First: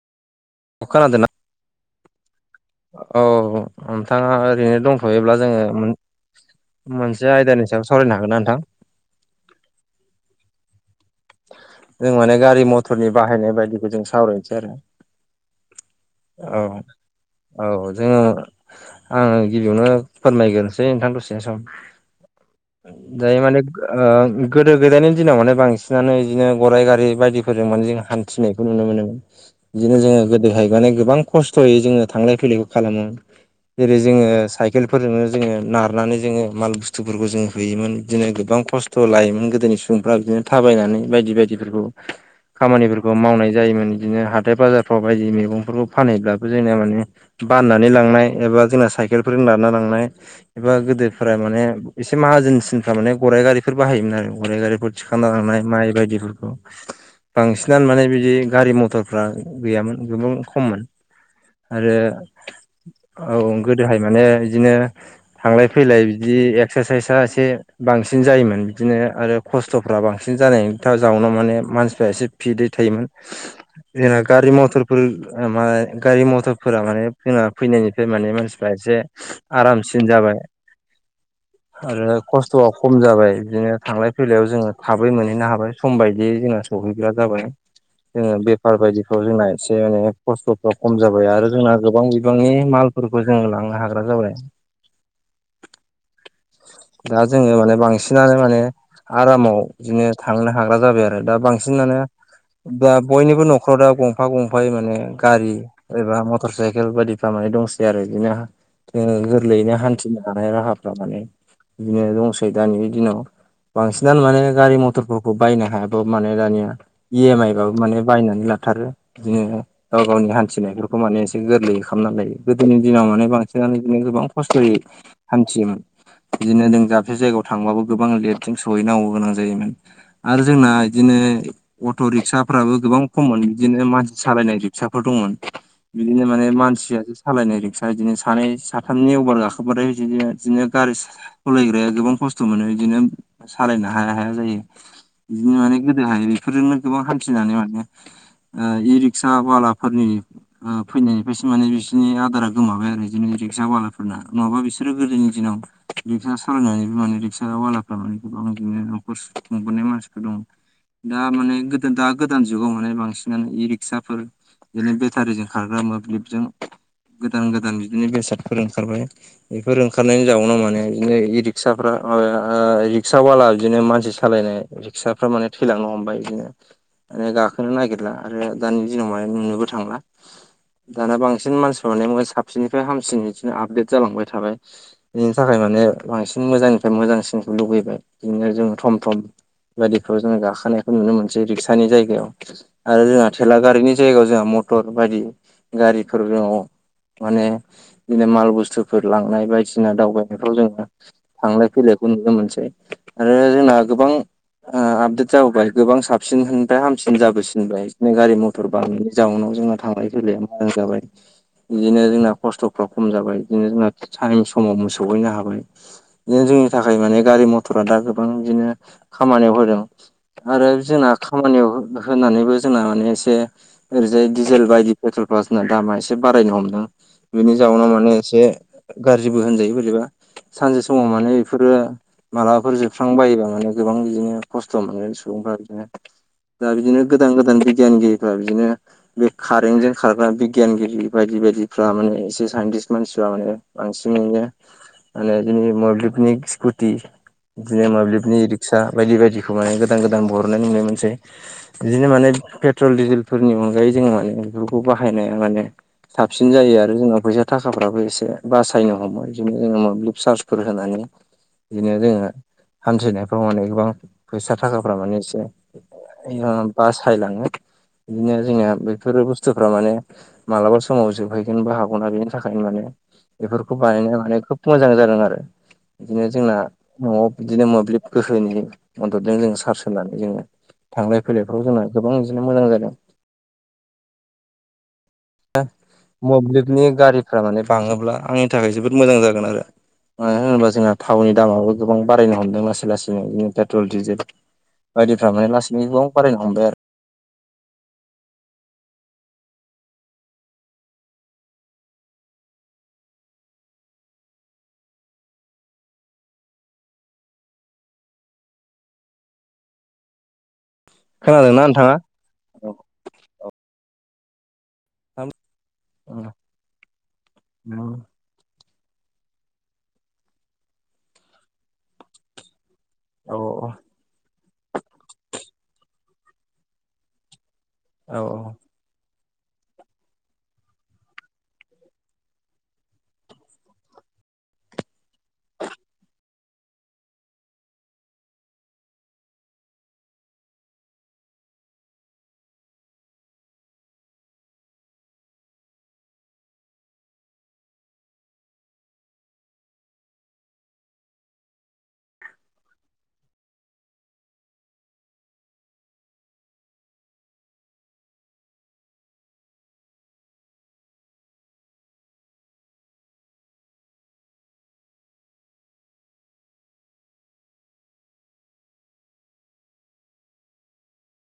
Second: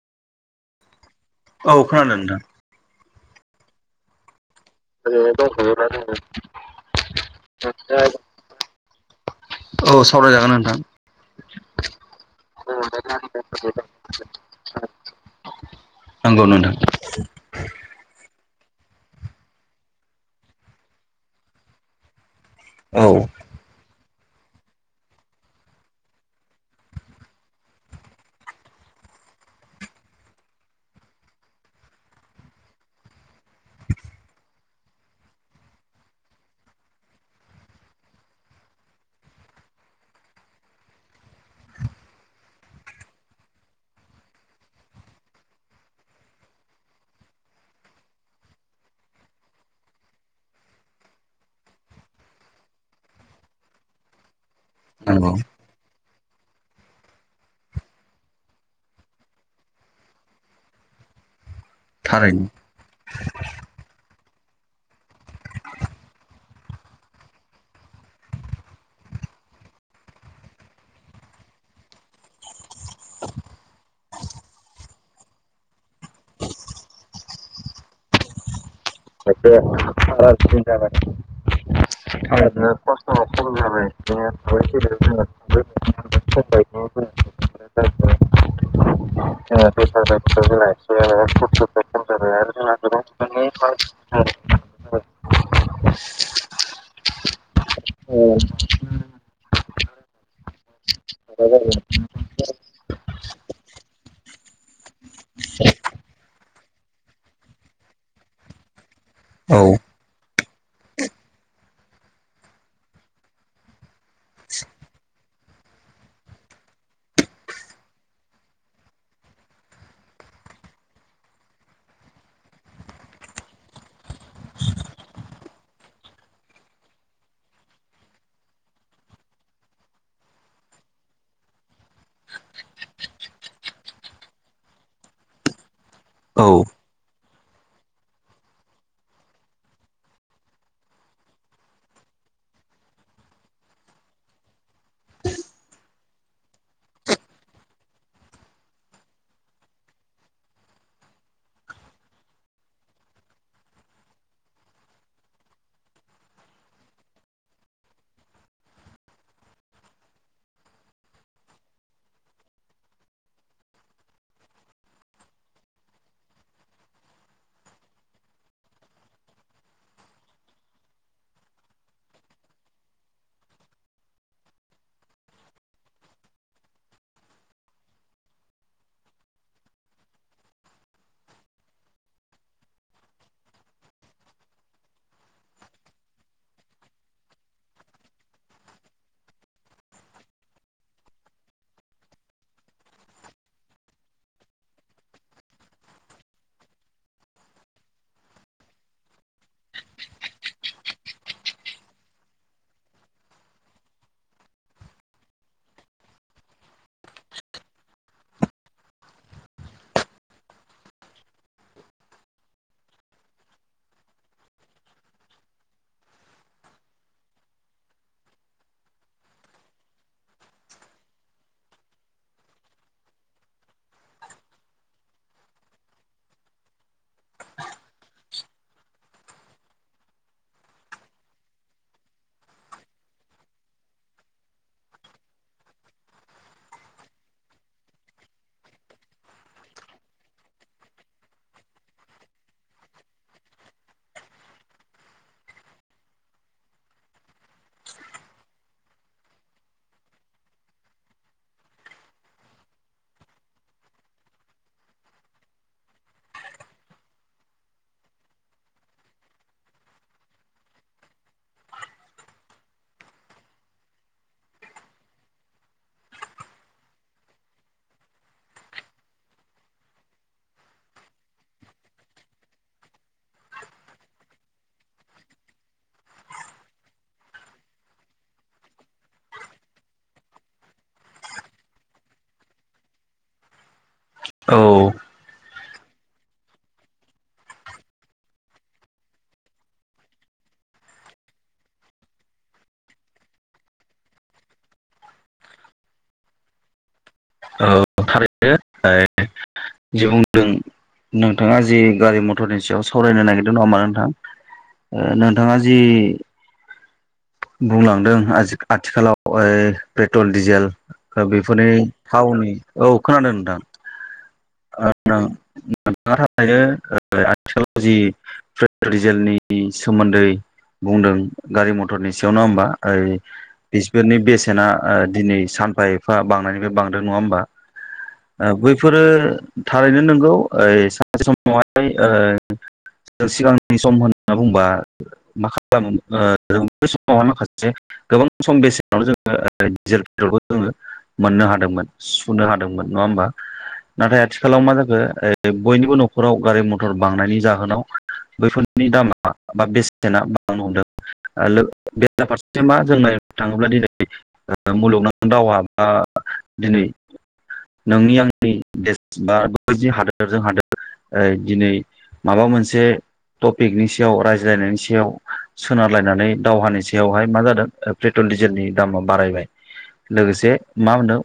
अखा हादोंना? औ खोनादों नोंथां औ नोंथाङा ओरैनो दंथ'योब्ला जोङो मोन-मोनसे आयदानि सायाव सावरायनो हागोन ना नोंथां औ सावरायजागोन नोंथां। जों माने गारि मथरनि बाहायनाय बायदिखौ जों सावरायनोसै आरो नंगौ औ नोंथां औ जोङो आङो गिबियावनो फोरमायग्रोनोसै नोंथां दसे सम [inaudible] दायो माने ओ गोदो गोदायनि दिनाव माने बांसिनानो बिदिनो गराइ गारि बायदिफोरजों माने जों हान थिनायखौ नुनो मोनो बिदिनो जोङो गोदोहाय माने गोबां खस्थ'यै जोङो थांलाय फैलायखौ खालामो जेरै जोङो साइकेलफोरजोंनो जोङो नारनानै जोङो माल बुस्थुफोरखौ जों होयोमोन बिदिनो गोबां खस्थ थ'लायोमोन गोदोनि सुबुंफ्रा बिदिनो थाबायनानै बायदि बायदिफोरखौ खामानिफोरखौ मावनाय जायोमोन बिदिनो हाथाय बाजारफ्राव बायदि मैगं फोरखौ फानहैब्लाबो जोंनिया माने बाननानै लांनाय एबा जोंना साइकेलफोरजों नारना लांनाय एबा गोदोफोरा माने एसे माहाजोनसिनफ्रा माने गराइ गारिफोर बाहायोमोन आरो गराइ गारि गुद थिखांना नंगौ लानाय माइ बायदिफोरखौ बांसिनानो माने बिदि गारि मथरफ्रा गैयामोन गोबां खममोन आरो थारैनो। औ गोदोहाय माने बिदिनो थांलाय फैलाय बिदि एक्सारसाइसआ एसे बांसिन जायोमोन बिदिनो आरो खस्थ'फ्रा बांसिन जानायनि जाउनाव माने मानसिफ्रा एसे फिदै थायोमोन जोंना गारि मथरफोर मा गारि मथरफोरा माने जोंना फैनायनिफ्राय माने मानसिफ्रा एसे खाइसे आरामसिन जाबाय बारा [unintelligible] आरो खस्थ'आ खम जाबाय बिदिनो जाबाय थांलाय बिदिनो फैलायाव थाबाय जोङो फैदों थाबै मोनहैनो जोङो हाबाय सम बायदियै जोङो। सहैग्रा जाबाय जोङो बेफार बायदिफ्राव जोंना एसे बेफार माने बायदिखौ जोंना खस्थ'फ्रा खम जाबाय एसे आरो जोंना खस्थ'फ्रा खम गोबां जाबाय आरो बिबांनि जोंहा गोबां मालफोरखौ बिबांनि जोङो लांनो हाग्रा जाबाय। [unintelligible] दा जोङो माने बांसिनानो माने आरामाव बिदिनो थांनो हाग्रा जाबाय आरो दा बांसिनानो दा बयनिबो न'खराव दा गंफा गंफाय माने गारि एबा मटर साइकेल बायदिफ माने दंसै आरो बिदिनो हा ओह ह औ गोरलैयैनो हान्थिनो हानाय राहाफ्रा माने बिदिनो दंसै दानि दिनाव बांसिनानो माने गारि मथरफोरखौ बायनो हायाथ' माने दानिया इएम आइ बाबो माने बायनानै लाथारो बिदिनो गाव गावनि हान्थिनायफोरखौ माने एसे गोरलैयै खालामना लायो गोदोनि दिनाव माने बांसिनानो बिदिनो गोबां खस्थ'यै हान्थियोमोन बिदिनो जों दाबसे जायगायाव थांबाबो गोबां लेदजों सहैनांगौ गोनां जायोमोन। आरो जोंना बिदिनो अट' रिक्साफ्राबो गोबां खममोन बिदिनो मानसि सालायनाय फिसाफोर दंमोन बिदिनो औ माने मानसिया सालायनाय रिक्सा बिदिनो सानै साथामनि अभार गाखोबाथाय बिदिनो बिदिनो गारि सलायग्राया गोबां खस्थ' मोनो इदिनो सालायनो हाया हाया जायो। बिदिनो माने गोदोहाय बेफोरजोंनो गोबां हान्थिनानै माने ओ इ रिक्सा बालाफोरनि फैनायनिफ्रायसो माने बिसोरनि आदारा गोमाबाय आरो बिदिनो रिक्सा बालाफोरना नङाबा बिसोरो गोदोनि दिनाव रिक्सा सालायनानैबो माने रिक्सा वलाफ्रा माने गोबां बिनो न'खरस खुंबोनाय मानसिफोर दङमोन। दा माने गोदो दा गोदान जुगाव माने बांसिनानो इ रिक्साफोर बिदिनो बेटारिजों खारग्रा मोब्लिबजों गोदान गोदान बिदिनो बेसादफोर ओंखारबाय। बेफोर ओंखारनायनि जाउनाव माने बिदिनो इ ओ-ओ रिक्साफ्रा माब रिक्स बला बिदिनो मानसि सालायनाय रिक्साफ्रा माने थैलांनो हमबाय बिदिनो माने गाखोनो नागिरला आरो दानि दिनाव माने नुनोबो थांला। दाना बांसिन मानसिफोरानो माने साबसिननिफ्राय हामसिन बिदिनो आपडेट जालांबाय थाबाय। बिनि थाखाय माने बांसिन मोजांनिफ्राय मोजांसिनखौ लुबैबाय बिदिनो जों थम थम बायदिफ्राव जोङ गाखोनायखौ नुनो मोनसै रिक्सानि जायगायाव आरो जोंहा थेलागारिनि जायगायाव जोंहा मटर बायदि गारिफोर दङ। माने बिदिनो माल बुस्थुफोर लांनाय बायदिसिना दावबायनायफ्राव जोङो थांलाय फैलायखौ नुनो मोनसै आरो जोंना गोबां ओ आपदेट जाबोबाय गोबां साबसिननिफ्राय हामसिन जाबोसिनबाय बिदिनो गारि मथर फोरब जाउनाव जोंहा थांलाय फैलाया मोजां जाबाय। बिदिनो जोंना खस्थ'फ्रा खम जाबाय बिदिनो जोंना टाइम समाव मोसौहैनो हाबाय। बिदिनो जोंनि थाखाय माने गारि मथरा दा गोबां बिदिनो खामानियाव होदों। आरो जोंना खामानियाव होनानैबो जोंना माने एसे ओरैजाय डिजेल बायदि पेट्रल फ्रा जोंना दामा एसे बारायनो हमदों। बिनि जाउनाव माने एसे गाज्रिबो होनजायो बोरैबा सानसे समाव माने इफोरो मालाबफोर जोबस्रांबायोबा माने गोबां बिदिनो खस्थ' मोनगोन सुबुंफ्रा बिदिनो दा बिदिनो गोदान-गोदान बिगियानगिरिफ्रा बिदिनो बे कारेनटजों खारग्रा बिगियानगिरि बायदि बायदिफ्रा माने एसे साइन्टिस्ट मानसिफ्रा माने बांसिनैनो माने बिनि मोब्लिबनि स्कुटि बिदिनो मोब्लिबनि रिक्सा बायदि बायदिखौ माने गोदान गोदान बरननाइ नुनाय मोनसै। बिदिनो माने पेट्रल डिजेलफोरनि अनगायै जोङो माने बेफोरखौ बाहायनाया माने साबसिन जायो आरो जोङो फैसा थाखाफ्राबो एसे बासायनो हमो बिदिनो जोङो मोब्लिब चार्जफोर होनानै। दिनो जोङो हान्थिनायफ्राव माने गोबां फैसा थाखाफ्रा माने एसे ओ बासायलाङो दिनो जोंनिया बैफोरो बुस्थुफ्रा माने मालाबा समाव जोबहैगोन बा हागौना बेनि थाखायनो माने बेफोरखौ बानायनाय माने खोब मोजां जादों आरो। दिनो जोंना न'आव बिदिनो मोब्लिब गोहोनि मददजों जों सार्स होनानै जोङो थांलाय फैलायफ्राव जोंना गोबां इदिनो मोजां जादों। औ दा मोब्लिबनि गारिफ्रा माने बाङोब्ला आंनि थाखाय जोबोद मोजां जागोन आरो। मानो होनोबा जोंहा थावनि दामाबो गोबां बारायनो हमदों लासै लासैनो दिनो पेट्रल डिजेल बायदिफ्रा माने लासैनो गोबाव बारायनो हमबाय आरो। औ थारैनो। [unintelligible] जि बुंदों नोंथाङा जि गारि मथरनि सायाव सावरायनो नागिरदों नङा होमबा नोंथां? ओ नोंथाङा जि बुंलांदों आजि आथिखालाव ओ प्रेटल डिजेल ओ खोनादोंना बेफोरनि नोंथाङा थावनि औ खोनादों नोंथां। [unintelligible] आथिखालाव जि [unintelligible] डिजेलनि सोमोन्दै बुंदों गारि मथरनि सायाव नङा होमबा? ओइ औ बिसफोरनि बेसेना ओ दिनै सानफा एफा बांनायनिफाय बांदों नङा होमबा? औ ओ बैफोरो थारैनो नोंगौ ओ सानसे समावहाय ओ जों सिगांनि सम होनना बुंबा [unintelligible] गोबां सम बेसेनावनो जोङो [unintelligible] डिजेलखौबो जोङो मोननो हादोंमोन सुुनो हादोंमोन नङा होमबा नाथाय आ थिखालाव मा जाखो ओ बयनिबो न'खराव गारि मथर बांनायनि जाहोनाव बैफोरनि दामा बा बेसेना बांनो हमदों। ओ लोगो बेरा फारसेथि मा जों नाय थाङोब्ला दिनै ओ मुलुगनां दावहा बा दिनै नोंनि आंनि बा बै हादोरजों हादोर ओ दिनै माबा मोनसे टपिकनि सायाव रायज्लायनायनि सायाव सोनारलायनानै दावहानि सायावहाय मा जादों प्रेटल डिजेलनि दामा बारायबाय। लोगोसे मा होनदों